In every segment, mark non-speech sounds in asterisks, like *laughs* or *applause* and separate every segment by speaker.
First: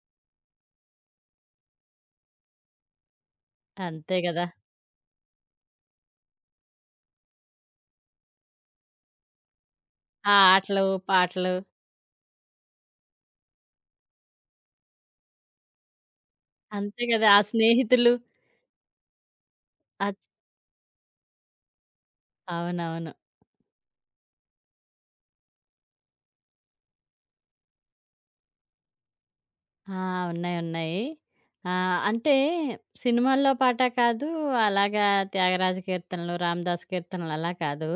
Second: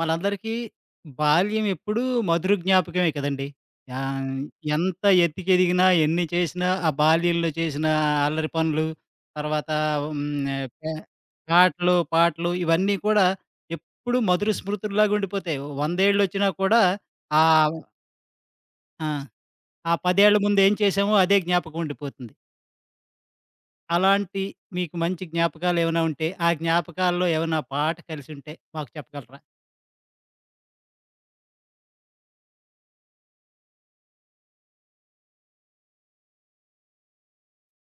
Speaker 1: మనందరికీ బాల్యం ఎప్పుడూ మధుర జ్ఞాపకమే కదండీ!
Speaker 2: అంతే
Speaker 1: ఆహ్,
Speaker 2: గదా!
Speaker 1: ఎంత ఎత్తికెదిగినా, ఎన్ని చేసినా, ఆ బాల్యంలో చేసిన అల్లరి పనులు, తర్వాత
Speaker 2: ఆ
Speaker 1: హ్మ్.
Speaker 2: ఆటలు,
Speaker 1: పే
Speaker 2: పాటలు
Speaker 1: ఆటలు, పాటలు ఇవన్నీ కూడా ఎప్పుడూ మధుర స్మృతుల్లాగా ఉండిపోతాయి. వందేళ్లొచ్చినా కూడా
Speaker 2: అంతే గదా! ఆ
Speaker 1: ఆహ్,
Speaker 2: స్నేహితులు
Speaker 1: ఆ! ఆ
Speaker 2: అద్
Speaker 1: 10 ఏళ్ల ముందు ఏం చేశామో అదే జ్ఞాపకం ఉండిపోతుంది.
Speaker 2: అవునవును.
Speaker 1: అలాంటి మీకు మంచి జ్ఞాపకాలేమైనా ఉంటే, ఆ జ్ఞాపకాల్లో ఏమైనా పాట కలిసుంటే మాకు చెప్పగలరా?
Speaker 2: ఆ! ఉన్నాయి. ఉన్నాయి. ఆ! అంటే సినిమాల్లో పాట కాదు, అలాగా త్యాగరాజ కీర్తనలు, రామదాసు కీర్తనలు అలా కాదు.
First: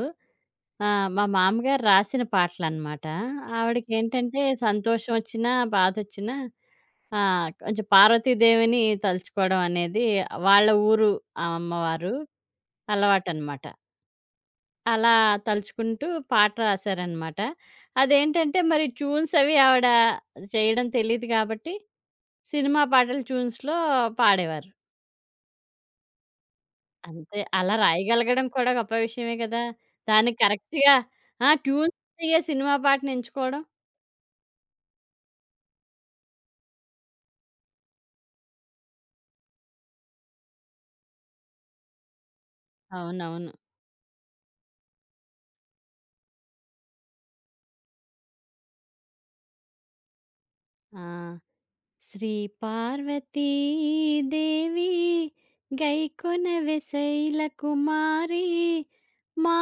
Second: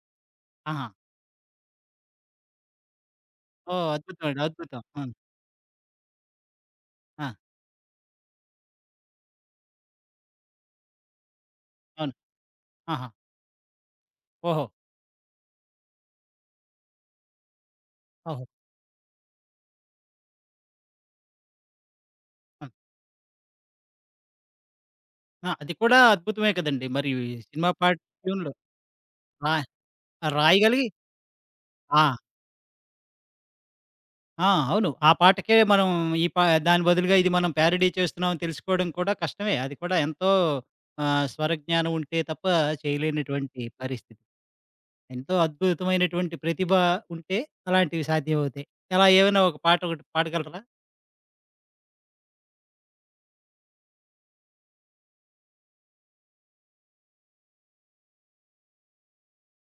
Speaker 1: ఆహా!
Speaker 2: ఆ! మా మామగారు రాసిన పాటలనమాట.
Speaker 1: ఓహ్! అద్భుతం
Speaker 2: ఆవిడకేంటంటే
Speaker 1: అండి. అద్భుతం. ఆ!
Speaker 2: సంతోషం వచ్చినా, బాధొచ్చినా ఆ!
Speaker 1: ఆ!
Speaker 2: కొంచెం పార్వతీదేవిని తలుచుకోవడం అనేది వాళ్ళ ఊరు ఆ అమ్మవారు
Speaker 1: అవును. ఆహా!
Speaker 2: అలవాటనమాట.
Speaker 1: ఓహో!
Speaker 2: అలా తలుచుకుంటూ పాట రాశారనమాట.
Speaker 1: అవును.
Speaker 2: అదేంటంటే మరి ట్యూన్స్ అవి ఆవిడ చేయడం తెలీదు కాబట్టి,
Speaker 1: ఆ!
Speaker 2: సినిమా పాటల ట్యూన్స్‌లో పాడేవారు.
Speaker 1: ఆ! అది కూడా అద్భుతమే కదండీ! మరి
Speaker 2: అంతే.
Speaker 1: సినిమా
Speaker 2: అలా
Speaker 1: పాట
Speaker 2: రాయగలగడం
Speaker 1: ట్యూన్‌లు
Speaker 2: కూడా గొప్ప విషయమే
Speaker 1: రా
Speaker 2: కదా! దానికి
Speaker 1: రాయగలిగి
Speaker 2: కరెక్ట్‌గా ఆ! ట్యూన్స్
Speaker 1: ఆ!
Speaker 2: అయ్యే సినిమా పాటను ఎంచుకోవడం.
Speaker 1: ఆ! అవును. ఆ పాటకే మనం ఈ పా దాని బదులుగా ఇది మనం ప్యారడీ చేస్తున్నామని తెలుసుకోవడం కూడా కష్టమే. అది కూడా ఎంతో స్వరజ్ఞానం ఉంటే తప్ప
Speaker 2: అవునవును.
Speaker 1: చేయలేనటువంటి పరిస్థితి. ఎంతో అద్భుతమైనటువంటి ప్రతిభ ఉంటే అలాంటివి సాధ్యమవుతాయి. అలా ఏమైనా ఒక పాట ఒకటి పాడగలరా?
Speaker 2: ఆ! శ్రీ పార్వతీ దేవి గైకొనవె శైల కుమారి మా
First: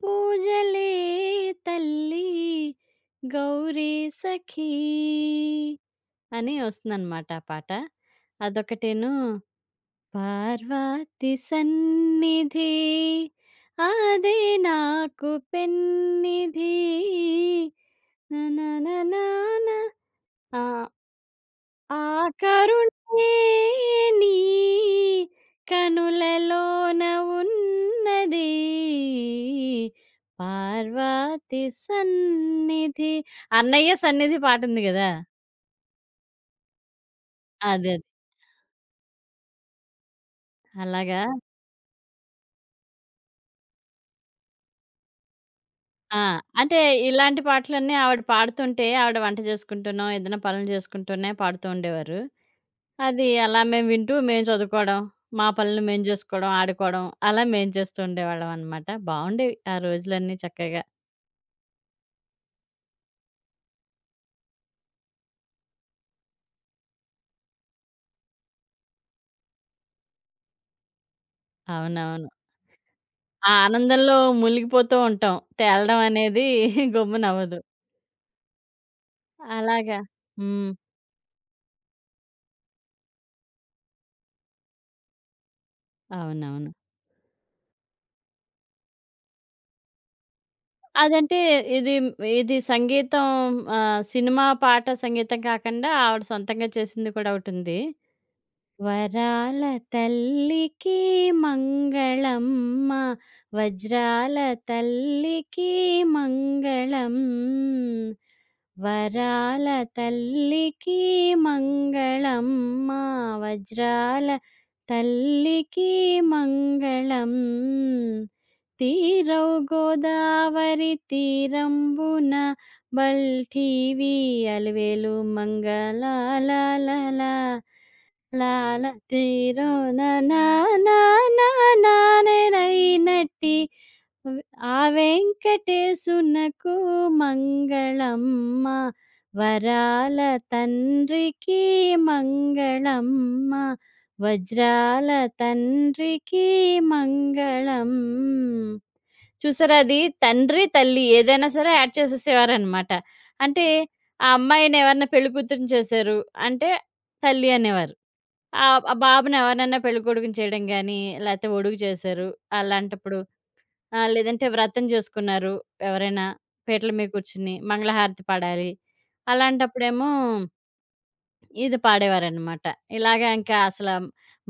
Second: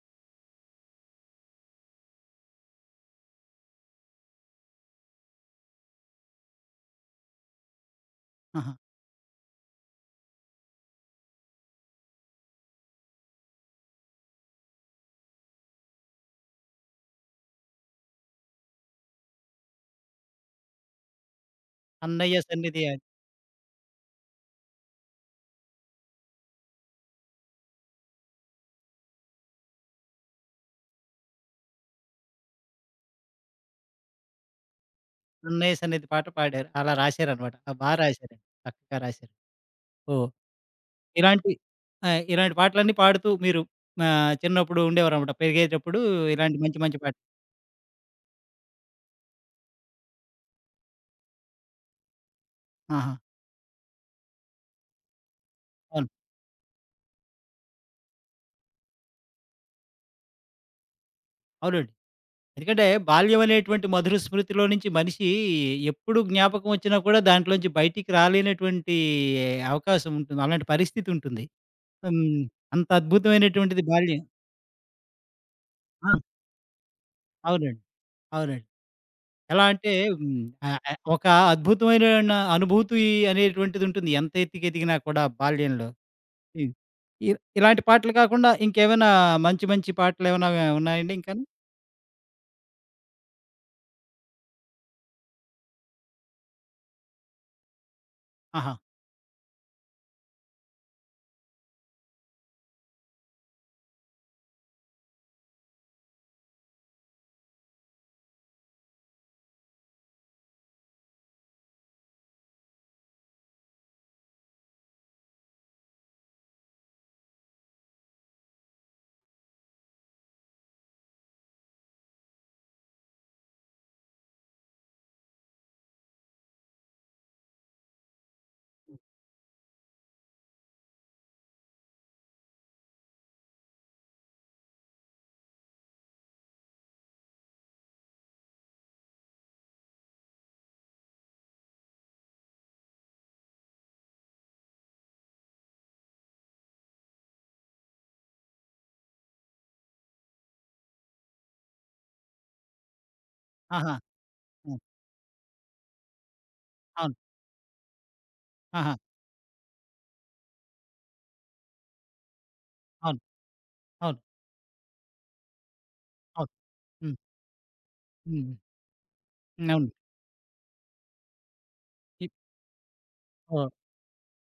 Speaker 2: పూజలే తల్లి గౌరీ సఖీ అని వస్తుందన్నమాట ఆ పాట.
Speaker 1: ఆహా!
Speaker 2: అదొకటేను పార్వతి సన్నిధి అదే నాకు పెన్నిధి ననననాన ఆ!
Speaker 1: 'అన్నయ్య సన్నిధి'
Speaker 2: ఆకరుణే నీ కనులలోన ఉన్నది పార్వతి సన్నిధి. 'అన్నయ్య సన్నిధి' పాటుంది గదా!
Speaker 1: 'అన్నయ్య సన్నిధి' పాట పాడారు. అలా రాశారనమాట. బా
Speaker 2: అదది.
Speaker 1: రాశారండి. చక్కగా రాశారు. ఓహ్!
Speaker 2: అలాగా.
Speaker 1: ఇలాంటి ఆ! ఇలాంటి పాటలన్నీ పాడుతూ మీరు చిన్నప్పుడు ఉండేవారనమాట. పెరిగేటప్పుడు
Speaker 2: ఆ!
Speaker 1: ఇలాంటి
Speaker 2: అంటే
Speaker 1: మంచి మంచి పాట
Speaker 2: ఇలాంటి పాటలన్నీ ఆవిడ పాడుతుంటే, ఆవిడ వంట చేసుకుంటూనో, ఏదైనా పనులు చేసుకుంటూనే పాడుతూ ఉండేవారు.
Speaker 1: ఆహా!
Speaker 2: అది అలా మేము వింటూ, మేము చదువుకోవడం, మా పనులు మేము
Speaker 1: అవును.
Speaker 2: జేసుకోవడం, ఆడుకోవడం అలా మేము చేస్తూ ఉండేవాళ్ళం అనమాట. బావుండేవి ఆ రోజులన్నీ చక్కగా.
Speaker 1: అవునండి. ఎందుకంటే బాల్యం అనేటువంటి మధుర స్మృతిలో నుంచి మనిషి ఎప్పుడు జ్ఞాపకం వచ్చినా కూడా దాంట్లోంచి బయటికి రాలేనటువంటి అవకాశం ఉంటుంది. అలాంటి పరిస్థితి ఉంటుంది. హ్మ్.
Speaker 2: అవునవును.
Speaker 1: అంత
Speaker 2: ఆ
Speaker 1: అద్భుతమైనటువంటిది
Speaker 2: ఆనందంలో
Speaker 1: బాల్యం.
Speaker 2: మునిగిపోతూ ఉంటాం. తేలడం
Speaker 1: ఆ!
Speaker 2: అనేది *laughs* గమ్మునవ్వదు.
Speaker 1: అవునండి. అవునండి. ఎలా అంటే
Speaker 2: అలాగా.
Speaker 1: హ్మ్.
Speaker 2: హ్మ్.
Speaker 1: ఆహ్, ఆహ్, ఒక అద్భుతమైన అనుభూతి అనేటువంటిది ఉంటుంది. ఎంత ఎత్తుకెదిగినా కూడా బాల్యంలో.
Speaker 2: అవునవును.
Speaker 1: హ్మ్. ఇ ఇలాంటి పాటలు కాకుండా ఇంకేమైనా మంచి మంచి పాటలేమైనా ఉన్నాయండి
Speaker 2: అదంటే
Speaker 1: ఇంకాను?
Speaker 2: ఇది ఇది సంగీతం సినిమా పాట సంగీతం కాకుండా ఆవిడ సొంతంగా చేసింది కూడా ఒకటుంది.
Speaker 1: ఆహా!
Speaker 2: వరాల తల్లికి మంగళమ్మ, వజ్రాల తల్లికి మంగళం. వరాల తల్లికి మంగళమ్మ వజ్రాల తల్లికి మంగళం తీరవు గోదావరి తీరంబున బల్ఠీవి అలివేలు మంగళాల లాల తీరం నానైనట్టి ఆ వెంకటేశునకు మంగళమ్మ వరాల తండ్రికి మంగళమ్మ వజ్రాల తండ్రికి మంగళం చూసారా అది తండ్రి తల్లి ఏదైనా సరే యాడ్ చేసేసేవారనమాట అంటే
Speaker 1: ఆహా!
Speaker 2: ఆ అమ్మాయిని
Speaker 1: హ్మ్.
Speaker 2: ఎవరన్నా పెళ్లి కూతురుని చేశారు అంటే
Speaker 1: అవును.
Speaker 2: తల్లి అనేవారు ఆ ఆ
Speaker 1: ఆహా!
Speaker 2: బాబుని ఎవరైనా పెళ్లి కొడుకుని చేయడం కానీ లేకపోతే ఒడుగు చేశారు అలాంటప్పుడు
Speaker 1: అవును.
Speaker 2: ఆ!
Speaker 1: అవును.
Speaker 2: లేదంటే వ్రతం జేసుకున్నారు ఎవరైనా.
Speaker 1: అవును.
Speaker 2: పీటల మీద
Speaker 1: హ్మ్.
Speaker 2: కూర్చొని మంగళహారతి
Speaker 1: హ్మ్.
Speaker 2: పాడాలి.
Speaker 1: హ్మ్. అవును.
Speaker 2: అలాంటప్పుడేమో ఇది
Speaker 1: ఇ
Speaker 2: పాడేవారనమాట. ఇలాగ ఇంకా
Speaker 1: ఓహ్!
Speaker 2: అసల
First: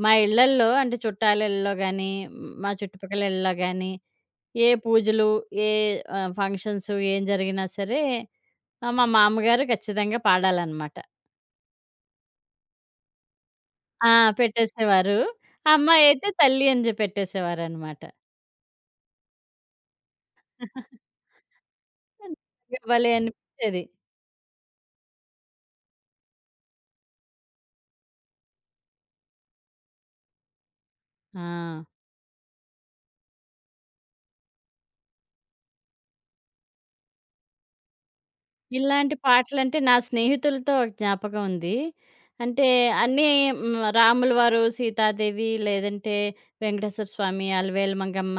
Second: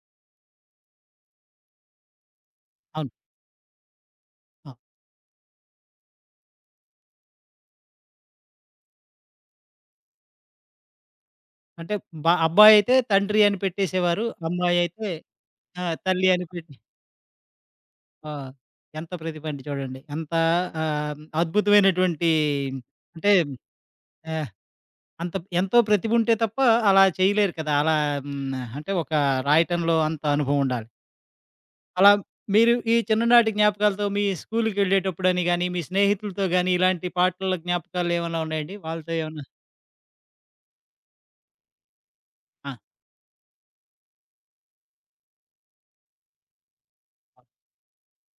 Speaker 2: మా ఇళ్ళల్లో అంటే చుట్టాల ఇళ్ళలో గానీ, మా
Speaker 1: అవును.
Speaker 2: చుట్టుపక్కల ఇళ్ళలో గానీ, ఏ
Speaker 1: ఆ!
Speaker 2: పూజలు, ఏ ఫంక్షన్స్ ఏం జరిగినా సరే మా మామ్మగారు ఖచ్చితంగా పాడాలనమాట.
Speaker 1: అంటే అబ్బాయయితే తండ్రి అని
Speaker 2: ఆ!
Speaker 1: పెట్టేసేవారు. అమ్మాయయితే
Speaker 2: పెట్టేసేవారు.
Speaker 1: ఆ!
Speaker 2: అమ్మాయి అయితే
Speaker 1: తల్లి అని
Speaker 2: తల్లి
Speaker 1: పెట్టి
Speaker 2: అని జె పెట్టేసేవారనమాట.
Speaker 1: ఆ! ఎంత ప్రతిభ అండి చూడండి. ఎంత
Speaker 2: *laughs*
Speaker 1: అద్భుతమైనటువంటి
Speaker 2: భలే
Speaker 1: అంటే
Speaker 2: అనిపిచ్చేది.
Speaker 1: ఆహ్, ఎంతో ప్రతిభ ఉంటే తప్ప అలా చేయలేరు కదా! అలా అంటే ఒక రాయటంలో అంత అనుభవం ఉండాలి.
Speaker 2: ఆ!
Speaker 1: అలా మీరు ఈ చిన్ననాటి జ్ఞాపకాలతో మీ స్కూలుకెళ్ళేటప్పుడని గాని, మీ స్నేహితులతో గాని, ఇలాంటి పాటల జ్ఞాపకాలేమన్నా ఉన్నాయండి? వాళ్ళతో
Speaker 2: ఇలాంటి
Speaker 1: ఏమన్నా?
Speaker 2: పాటలంటే నా స్నేహితులతో ఒక జ్ఞాపకం ఉంది. అంటే
Speaker 1: ఆ!
Speaker 2: అన్నీ హ్మ్. రాములవారు, సీతాదేవి లేదంటే వెంకటేశ్వర స్వామి, అలివేలు మంగమ్మ,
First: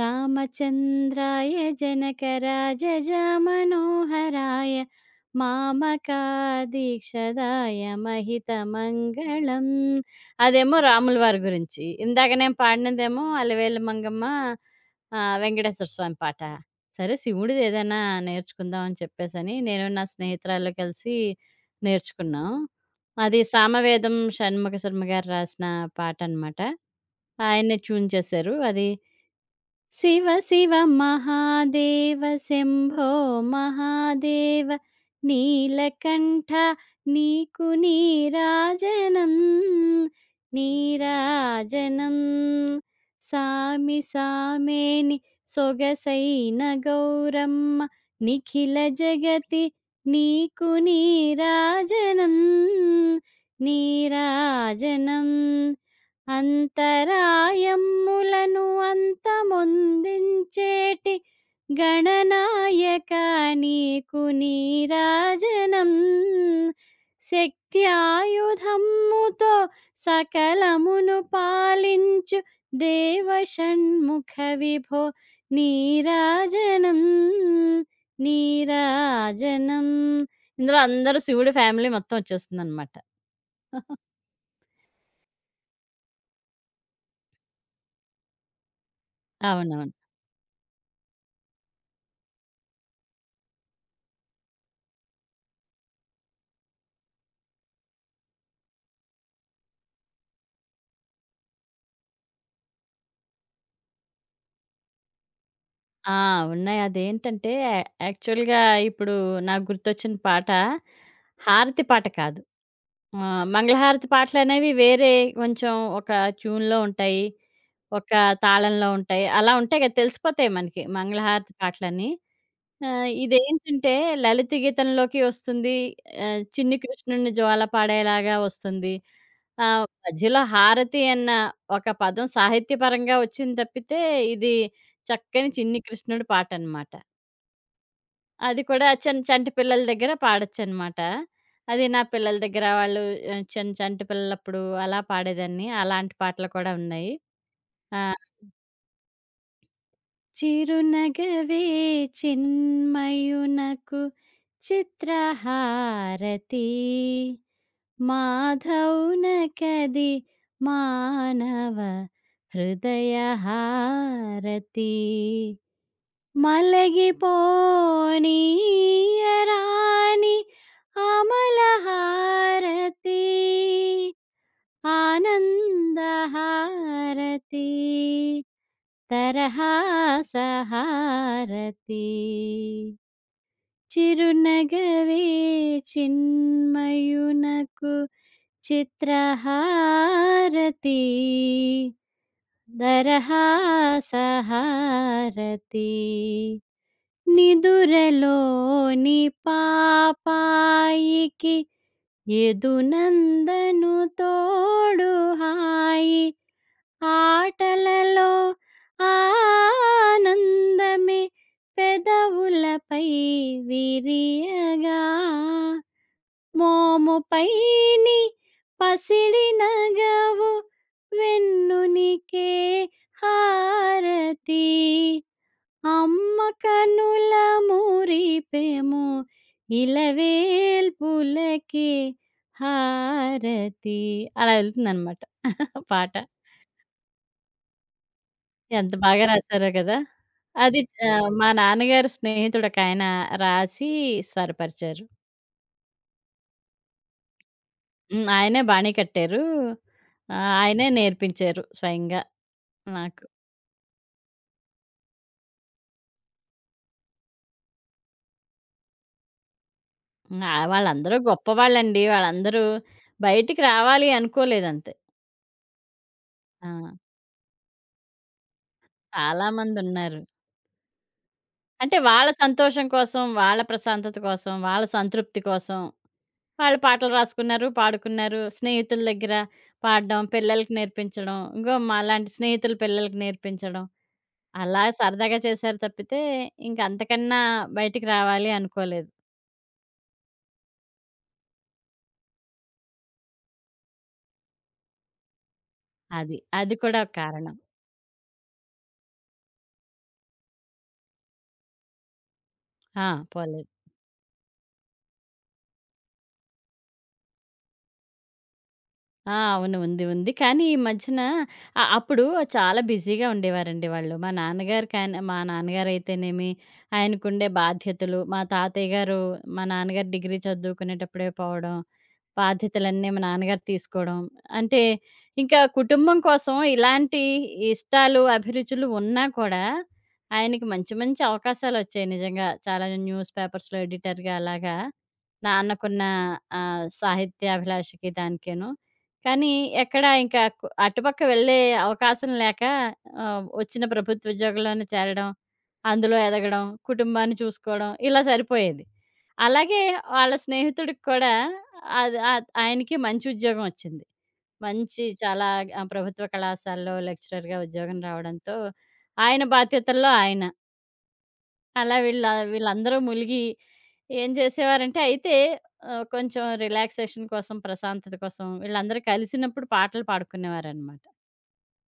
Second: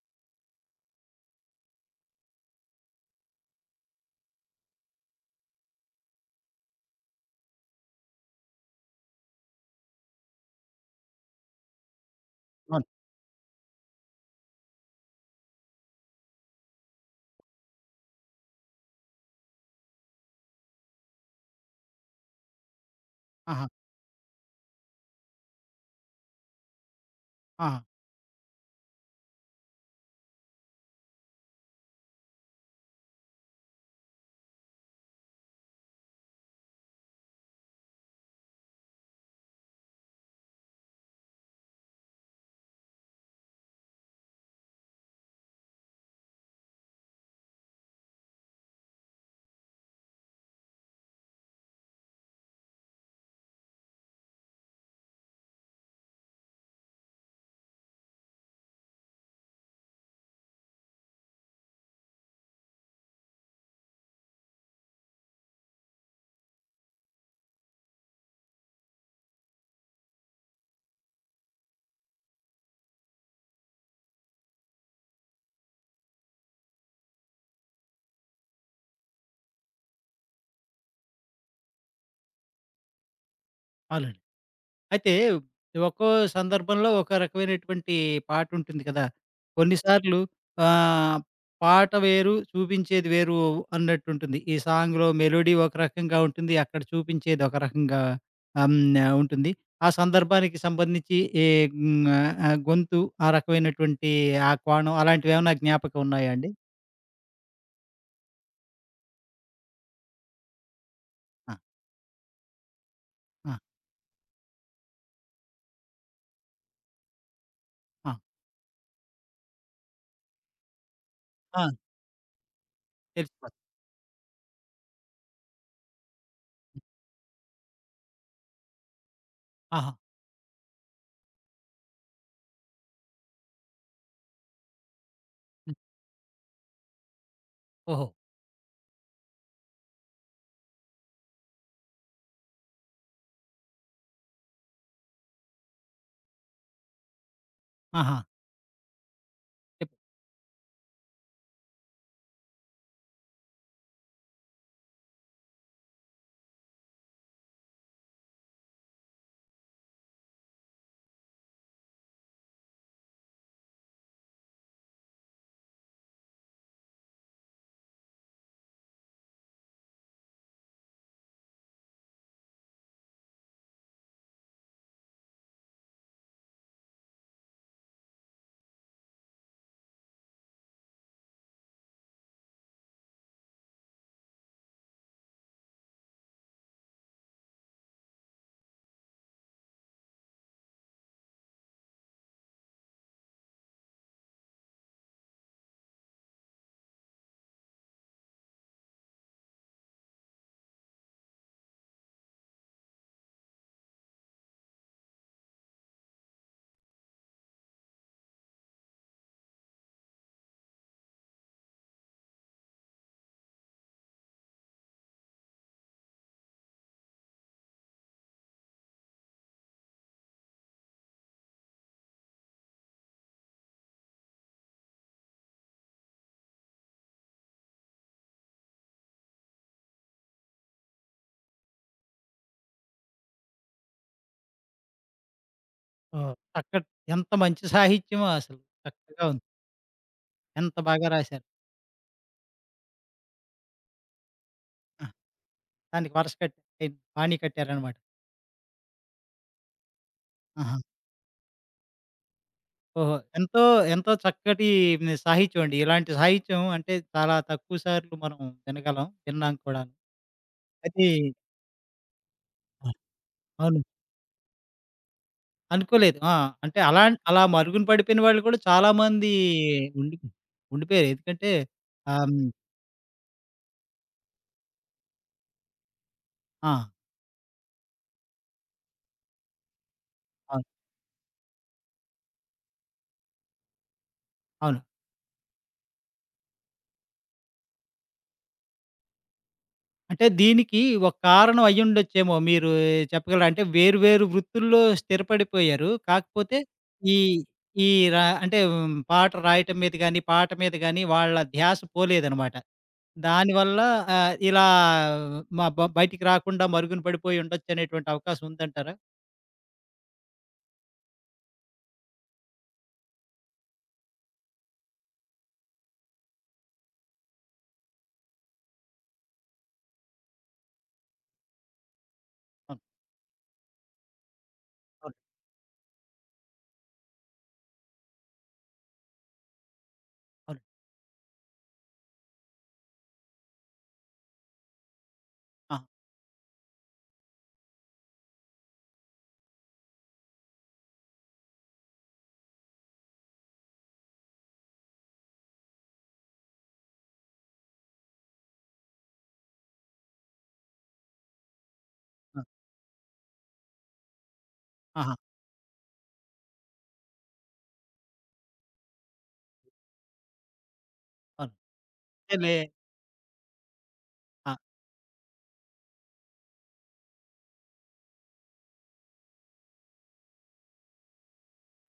Speaker 2: రామచంద్రాయ జనక రాజజ మనోహరాయ మామకా దీక్షదాయ మహిత మంగళం. అదేమో రాములవారి గురించి. ఇందాక నేను
Speaker 1: అవును.
Speaker 2: పాడినదేమో అలివేలు మంగమ్మ వెంకటేశ్వర స్వామి పాట. సరే శివుడిది ఏదైనా నేర్చుకుందాం అని చెప్పేసని, నేను నా స్నేహితురాలు కలిసి నేర్చుకున్నాం. అది
Speaker 1: ఆహా!
Speaker 2: సామవేదం షణ్ముఖ శర్మ గారు రాసిన పాటనమాట. ఆయనే
Speaker 1: ఆహా!
Speaker 2: ట్యూన్ చేశారు. అది శివ శివ మహాదేవ శంభో మహాదేవ నీలకంఠ నీకు నీరాజనం నీరాజనం సామి సామేని సొగసైన గౌరమ్మ నిఖిల జగతి నీకు నీరాజనం నీరాజనం అంతరాయమ్ములను అంతమొందించేటి గణనాయక నీకు నీరాజనం శక్త్యాయుధమ్ముతో సకలమును పాలించు దేవషణ్ముఖ విభో నీరాజనం నీరాజనం ఇందులో అందరూ శివుడి ఫ్యామిలీ మొత్తం వచ్చేస్తుందన్నమాట. *laughs*
Speaker 1: అవునండి. అయితే ఒక్కో సందర్భంలో ఒక రకమైనటువంటి పాటుంటుంది కదా!
Speaker 2: అవునవును.
Speaker 1: కొన్నిసార్లు ఆహ్, పాట వేరు, చూపించేది వేరు అన్నట్టుంటుంది. ఈ సాంగ్‌లో మెలోడీ ఒక రకంగా ఉంటుంది. అక్కడ చూపించేది ఒక రకంగా ఆహ్, హ్మ్. ఉంటుంది. ఆ సందర్భానికి సంబంధించి ఏ హ్మ్. గొంతు ఆ రకమైనటువంటి ఆ కోణం అలాంటివేమన్నా జ్ఞాపకం
Speaker 2: ఆ!
Speaker 1: ఉన్నాయా అండి?
Speaker 2: ఉన్నాయి. అదేంటంటే, యాక్చువల్‌గా ఇప్పుడు నాకు గుర్తొచ్చిన పాట,
Speaker 1: ఆ!
Speaker 2: హారతి పాట కాదు. ఆహ్,
Speaker 1: ఆ!
Speaker 2: మంగళహారతి పాటలనేవి వేరే కొంచెం ఒక ట్యూన్‌లో ఉంటాయి. ఒక
Speaker 1: ఆ!
Speaker 2: తాళంలో ఉంటాయి. అలా ఉంటాయి కదా! తెలిసిపోతాయి మనకి మంగళహారతి
Speaker 1: ఆ!
Speaker 2: పాటలని. ఆ!
Speaker 1: తెలిసిపోతుంది.
Speaker 2: ఇదేంటంటే 'లలిత గీతంలోకి' వస్తుంది. 'చిన్ని కృష్ణుడిని జ్వాల పాడేలాగా' వస్తుంది.
Speaker 1: ఆహా!
Speaker 2: మధ్యలో 'హారతి' అన్న ఒక పదం సాహిత్యపరంగా వచ్చింది తప్పితే, ఇది చక్కని
Speaker 1: హ్మ్.
Speaker 2: చిన్ని కృష్ణుడి పాటనమాట.
Speaker 1: ఓహో!
Speaker 2: అది కూడా చన్ చంటి పిల్లల దగ్గర పాడొచ్చనమాట. అది నా పిల్లల దగ్గర వాళ్ళు చన్ చంటి పిల్లలప్పుడు అలా పాడేదాన్ని. అలాంటి పాటలు కూడా ఉన్నాయి. ఆ!
Speaker 1: ఆహా! చెప్
Speaker 2: చిరునగవే చిన్మయునకు చిత్రహారతి మాధౌనకది మానవ హృదయహారతి మలగిపోనీయరాని అమలహారతి ఆనందహారతి తరహాసహారతి చిరునగవే చిన్మయునకు చిత్రహారతి దరహాసహారతి నిదురలోని పాపాయికి ఎదునందను తోడు హాయి ఆటలలో ఆనందమే పెదవులపై విరియగా మోముపైని పసిడి నగవు వెన్నునికే హారతి అమ్మ కనుల మురిపెము ఇలవేల్పులకే హారతి అలా వెళ్తుందన్నమాట పాట.
Speaker 1: ఓహ్! చక్కటి ఎంత మంచి సాహిత్యమో అసలు
Speaker 2: ఎంత బాగా
Speaker 1: చక్కగా ఉంది.
Speaker 2: రాసారో కదా!
Speaker 1: ఎంత
Speaker 2: అది
Speaker 1: బాగా రాశారు.
Speaker 2: మా నాన్నగారి స్నేహితుడొకాయన రాసి స్వరపరిచారు.
Speaker 1: ఆ! దానికి వరస కట్ అయింది. బాణీ కట్టారనమాట.
Speaker 2: హ్మ్. ఆయనే బాణీ కట్టారు.
Speaker 1: ఆహా!
Speaker 2: ఆయనే నేర్పించారు స్వయంగా
Speaker 1: ఓహో!
Speaker 2: నాకు.
Speaker 1: ఎంతో, ఎంతో చక్కటి హ్మ్, సాహిత్యం అండి. ఇలాంటి సాహిత్యం అంటే చాలా తక్కువ సార్లు మనం వినగలం. విన్నాం కూడాను.
Speaker 2: హ్మ్.
Speaker 1: అది
Speaker 2: వాళ్ళందరూ గొప్పవాళ్ళండి. వాళ్ళందరూ
Speaker 1: ఆ!
Speaker 2: బయటికి
Speaker 1: అవును.
Speaker 2: రావాలి అనుకోలేదంతే.
Speaker 1: అనుకోలేదు. ఆ!
Speaker 2: ఆ!
Speaker 1: అంటే అలా అలా మరుగున పడిపోయిన వాళ్ళు కూడా చాలా మంది ఉండి
Speaker 2: చాలామందున్నారు.
Speaker 1: ఉండిపోయారు. ఎందుకంటే
Speaker 2: అంటే
Speaker 1: ఆహ్,
Speaker 2: వాళ్ళ
Speaker 1: హ్మ్.
Speaker 2: సంతోషం కోసం, వాళ్ళ ప్రశాంతత కోసం, వాళ్ళ సంతృప్తి కోసం
Speaker 1: ఆ!
Speaker 2: వాళ్ళు పాటలు రాసుకున్నారు, పాడుకున్నారు. స్నేహితుల దగ్గర పాడడం,
Speaker 1: అవును.
Speaker 2: పిల్లలకి నేర్పించడం. ఇంగో మాలాంటి స్నేహితుల పిల్లలకి నేర్పించడం.
Speaker 1: అవును.
Speaker 2: అలా సరదాగా చేశారు తప్పితే, ఇంక అంతకన్నా బయటికి రావాలి అనుకోలేదు.
Speaker 1: అంటే దీనికి ఒక కారణం అయ్యుండొచ్చేమో మీరు చెప్పగలరా? అంటే వేరు వేరు వృత్తుల్లో స్థిరపడిపోయారు.
Speaker 2: అది.
Speaker 1: కాకపోతే
Speaker 2: అది కూడా ఒక
Speaker 1: ఈ
Speaker 2: కారణం.
Speaker 1: ఈ అంటే హ్మ్, పాట రాయటం మీద గాని, పాట మీద గాని వాళ్ళ ధ్యాస పోలేదనమాట.
Speaker 2: ఆ! పోలేదు.
Speaker 1: దానివల్ల ఇలా మ బ బయటికి రాకుండా మరుగున పడిపోయి ఉండొచ్చనేటువంటి అవకాశం ఉందంటారా?
Speaker 2: ఆ! అవును. ఉంది. ఉంది. కానీ ఈ మధ్యన అప్పుడు చాలా బిజీగా ఉండేవారండి వాళ్ళు. మా నాన్నగారు కాన్ మా నాన్నగారైతేనేమి ఆయనకుండే బాధ్యతలు, మా తాతయ్య గారు మా నాన్నగారు డిగ్రీ చదువుకునేటప్పుడే పోవడం,
Speaker 1: అవును.
Speaker 2: బాధ్యతలన్నీ మా నాన్నగారు తీసుకోవడం. అంటే
Speaker 1: అవును.
Speaker 2: ఇంకా కుటుంబం కోసం ఇలాంటి ఇష్టాలు, అభిరుచులు ఉన్నా కూడా
Speaker 1: అవును.
Speaker 2: ఆయనకి మంచి మంచి అవకాశాలొచ్చాయి నిజంగా. చాలా న్యూస్ పేపర్స్‌లో ఎడిటర్‌గా అలాగా
Speaker 1: ఆ!
Speaker 2: నాన్నకున్న సాహిత్యాభిలాషకి దానికేను. కానీ ఎక్కడ ఇంకా కు అటుపక్క వెళ్ళే అవకాశం లేక వచ్చిన ప్రభుత్వ ఉద్యోగంలోనే చేరడం, అందులో ఎదగడం, కుటుంబాన్ని చూసుకోవడం ఇలా సరిపోయేది. అలాగే వాళ్ళ స్నేహితుడికి కూడా అది
Speaker 1: ఆ!
Speaker 2: ఆయనకి మంచి ఉద్యోగం వచ్చింది. మంచి
Speaker 1: ఆహా!
Speaker 2: చాలా ప్రభుత్వ కళాశాలలో లెక్చరర్‌గా ఉద్యోగం రావడంతో ఆయన బాధ్యతల్లో ఆయన.
Speaker 1: అవును.
Speaker 2: అలా వీళ్ళ
Speaker 1: అంటే లే
Speaker 2: వీళ్ళందరూ ములిగి ఏం
Speaker 1: ఆ!
Speaker 2: చేసేవారంటే అయితే కొంచెం రిలాక్సేషన్ కోసం, ప్రశాంతత కోసం వీళ్ళందరూ కలిసినప్పుడు పాటలు పాడుకునేవారనమాట.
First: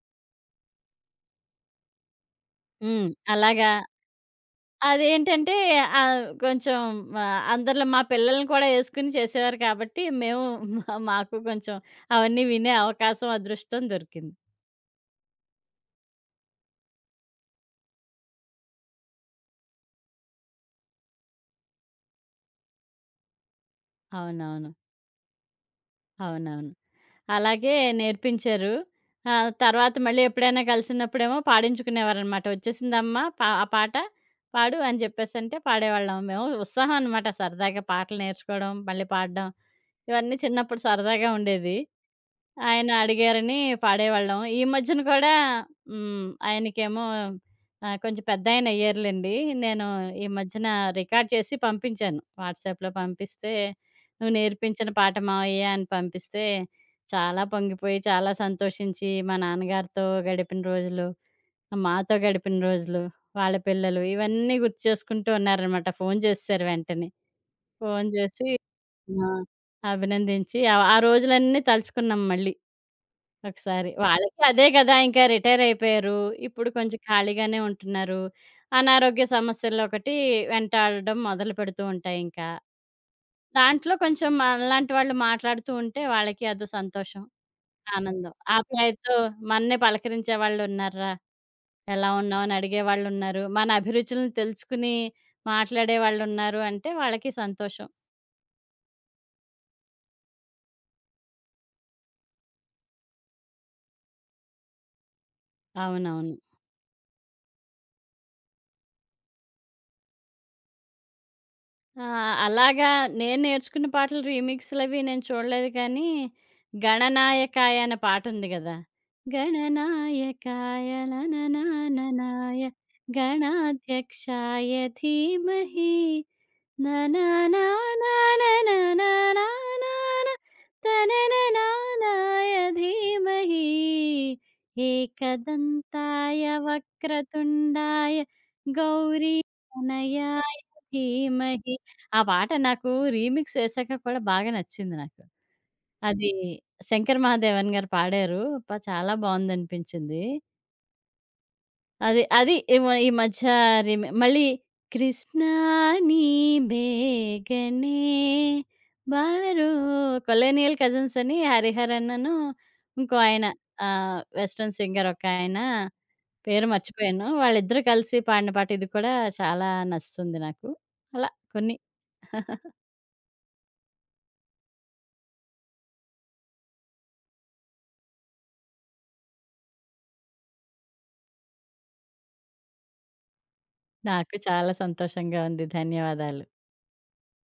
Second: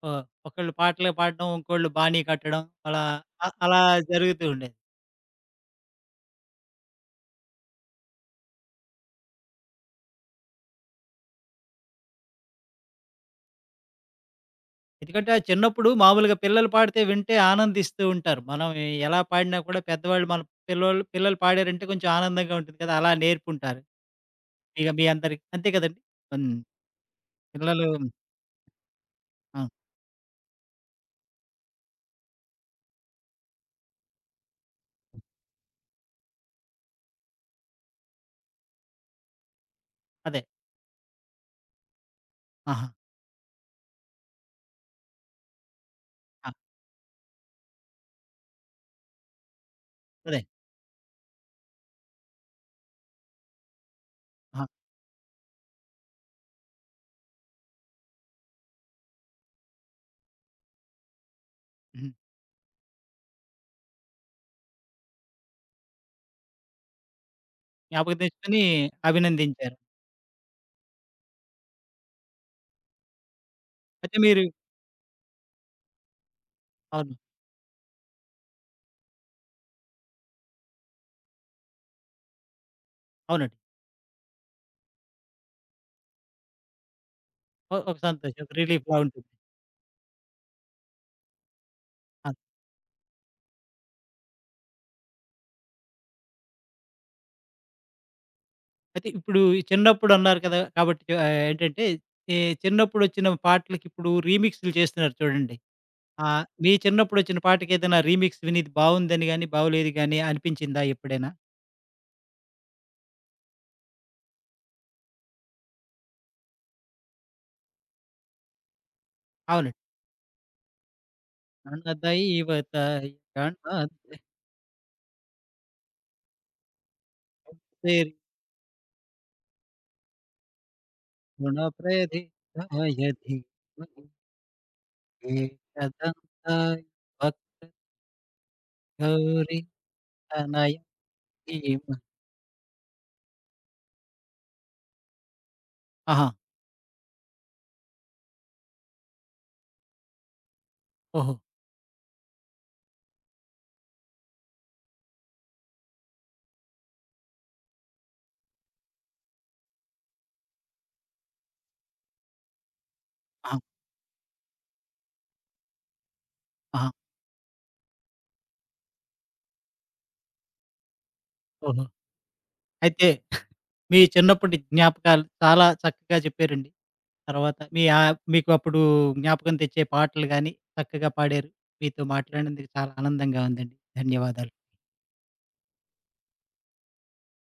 Speaker 1: ఓహ్! ఒకళ్ళు పాటలు పాడడం, ఇంకోళ్ళు బాణీ కట్టడం అలా
Speaker 2: హ్మ్. అలాగా
Speaker 1: అలా జరుగుతూ ఉండేది.
Speaker 2: అదేంటంటే కొంచెం అందరిలో మా పిల్లల్ని కూడా యేసుకుని చేసేవారు కాబట్టి మేము మాకు కొంచెం అవన్నీ వినే అవకాశం, అదృష్టం దొరికింది.
Speaker 1: ఎందుకంటే ఆ చిన్నప్పుడు మామూలుగా పిల్లలు పాడితే వింటే ఆనందిస్తూ ఉంటారు. మనం ఎలా పాడినా కూడా పెద్దవాళ్ళు మన పిల్లలు పాడారంటే కొంచెం ఆనందంగా ఉంటుంది కదా! అలా నేర్పుంటారు.
Speaker 2: అవునవును.
Speaker 1: ఇక మీ అందరికి అంతే కదండీ! హ్మ్.
Speaker 2: అవునవును. అలాగే
Speaker 1: పిల్లలు
Speaker 2: నేర్పించారు. ఆ!
Speaker 1: ఆ!
Speaker 2: తర్వాత మళ్ళీ ఎప్పుడైనా కలిసినప్పుడేమో పాడించుకునేవారనమాట. "వచ్చేసిందమ్మా పా ఆ పాట పాడు" అని చెప్పేసంటే పాడేవాళ్ళం. మేము ఉత్సాహం అనమాట సరదాగా పాటలు నేర్చుకోవడం, మళ్ళీ పాడడం ఇవన్నీ
Speaker 1: అదే.
Speaker 2: చిన్నప్పుడు సరదాగా ఉండేది.
Speaker 1: ఆహా!
Speaker 2: ఆయన అడిగారని పాడేవాళ్ళం. ఈ మధ్యన కూడా హ్మ్.
Speaker 1: ఆ!
Speaker 2: ఆయనకేమో కొంచెం పెద్దాయన అయ్యారులెండి. నేను ఈ
Speaker 1: అదే.
Speaker 2: మధ్యన రికార్డ్ చేసి పంపించాను. వాట్సాప్‌లో పంపిస్తే, "నువ్వు
Speaker 1: ఆహా!
Speaker 2: నేర్పించిన పాట మావయ్య" అని పంపిస్తే, చాలా పొంగిపోయి, చాలా సంతోషించి, మా నాన్నగారితో గడిపిన రోజులు,
Speaker 1: హ్మ్.
Speaker 2: మాతో గడిపిన రోజులు, వాళ్ళ పిల్లలు ఇవన్నీ గుర్తు చేసుకుంటూ ఉన్నారనమాట. ఫోను చేసేశారు వెంటనే. ఫోను
Speaker 1: జ్ఞాపకం
Speaker 2: చేసి
Speaker 1: తెచ్చుకొని
Speaker 2: ఆ!
Speaker 1: అభినందించారు.
Speaker 2: అభినందించి, ఆ ఆ రోజులన్నీ తలుచుకున్నాం మళ్ళీ. ఒకసారి.
Speaker 1: అయితే
Speaker 2: వాళ్ళకి
Speaker 1: మీరు
Speaker 2: అదే గదా! ఇంకా రిటైరయిపోయారు. ఇప్పుడు కొంచెం
Speaker 1: అవును.
Speaker 2: ఖాళీగానే ఉంటున్నారు. అనారోగ్య సమస్యలొకటి వెంటాడడం మొదలు పెడుతూ ఉంటాయి ఇంకా.
Speaker 1: అవునండి.
Speaker 2: దాంట్లో కొంచెం మనలాంటి వాళ్ళు మాట్లాడుతూ ఉంటే వాళ్ళకి అదో సంతోషం,
Speaker 1: ఒక
Speaker 2: ఆనందం.
Speaker 1: సంతోషం. ఒక రిలీఫ్‌లా
Speaker 2: ఆప్యాయతతో
Speaker 1: ఉంటుంది.
Speaker 2: మననే పలకరించే వాళ్ళున్నార్రా, ఎలా
Speaker 1: ఆ!
Speaker 2: ఉన్నావు అని అడిగే వాళ్ళున్నారు. మన అభిరుచులను తెలుసుకుని మాట్లాడే వాళ్ళున్నారు అంటే వాళ్ళకి సంతోషం.
Speaker 1: అయితే ఇప్పుడు ఈ చిన్నప్పుడు అన్నారు కదా! కాబట్టి ఏంటంటే ఈ చిన్నప్పుడొచ్చిన పాటలకిప్పుడు రీమిక్స్‌లు చేస్తున్నారు చూడండి. ఆ!
Speaker 2: అవునవును.
Speaker 1: మీ చిన్నప్పుడొచ్చిన పాటకేదైనా రీమిక్స్ విని ఇది బావుందని గాని, బాగోలేదు గాని అనిపించిందా ఎప్పుడైనా?
Speaker 2: ఆ! అలాగా నేను నేర్చుకున్న పాటలు రీమిక్స్‌లవి నేను చూడలేదు కానీ, 'గణనాయకాయ' అనే పాటుంది గదా!
Speaker 1: అవును.
Speaker 2: గణనాయకాయ లననాననాయ
Speaker 1: గణదైవతాయ గణాధి
Speaker 2: గణాధ్యక్షాయ ధీమహి నా నా నా నా
Speaker 1: గణేరి
Speaker 2: నా నా నా నా నా నా
Speaker 1: గుణప్రధి
Speaker 2: తనననానాయ
Speaker 1: ధాయధి
Speaker 2: ధీమహి
Speaker 1: మహిషే
Speaker 2: ఏకదంతాయ
Speaker 1: కదంతాయ
Speaker 2: వక్రతుండాయ గౌరీ
Speaker 1: వక్రగౌరి
Speaker 2: తనయాయ
Speaker 1: తనయ
Speaker 2: ధీమహి
Speaker 1: ధీమహి
Speaker 2: ఆ పాట నాకు రీమిక్స్ వేశాక కూడా బాగా నచ్చింది నాకు.
Speaker 1: ఆహా!
Speaker 2: అది శంకర్ మహాదేవన్ గారు పాడారు. అబ్బా! చాలా బావుందనిపించింది.
Speaker 1: ఓహో!
Speaker 2: అది. అది ఏమో ఈ మధ్య రీమే మళ్ళీ కృష్ణా నీ బేగనే బారో కొలేనియల్ కజిన్స్ అని హరిహరన్‌ను ఇంకో ఆయన
Speaker 1: ఆహా!
Speaker 2: వెస్టర్న్ సింగర్ ఒకాయన పేరు
Speaker 1: ఆహా!
Speaker 2: మర్చిపోయాను. వాళ్ళిద్దరూ కలిసి పాడిన పాట ఇది కూడా చాలా నచ్చుతుంది నాకు. అలా కొన్ని
Speaker 1: ఓహో! అయితే మీ చిన్నప్పటి జ్ఞాపకాలు చాలా చక్కగా చెప్పారండి. తర్వాత మీ మీకు అప్పుడు జ్ఞాపకం తెచ్చే పాటలు గాని, చక్కగా పాడారు. మీతో మాట్లాడినందుకు చాలా ఆనందంగా ఉందండి.
Speaker 2: నాకు
Speaker 1: ధన్యవాదాలు.
Speaker 2: చాలా సంతోషంగా ఉంది. ధన్యవాదాలు.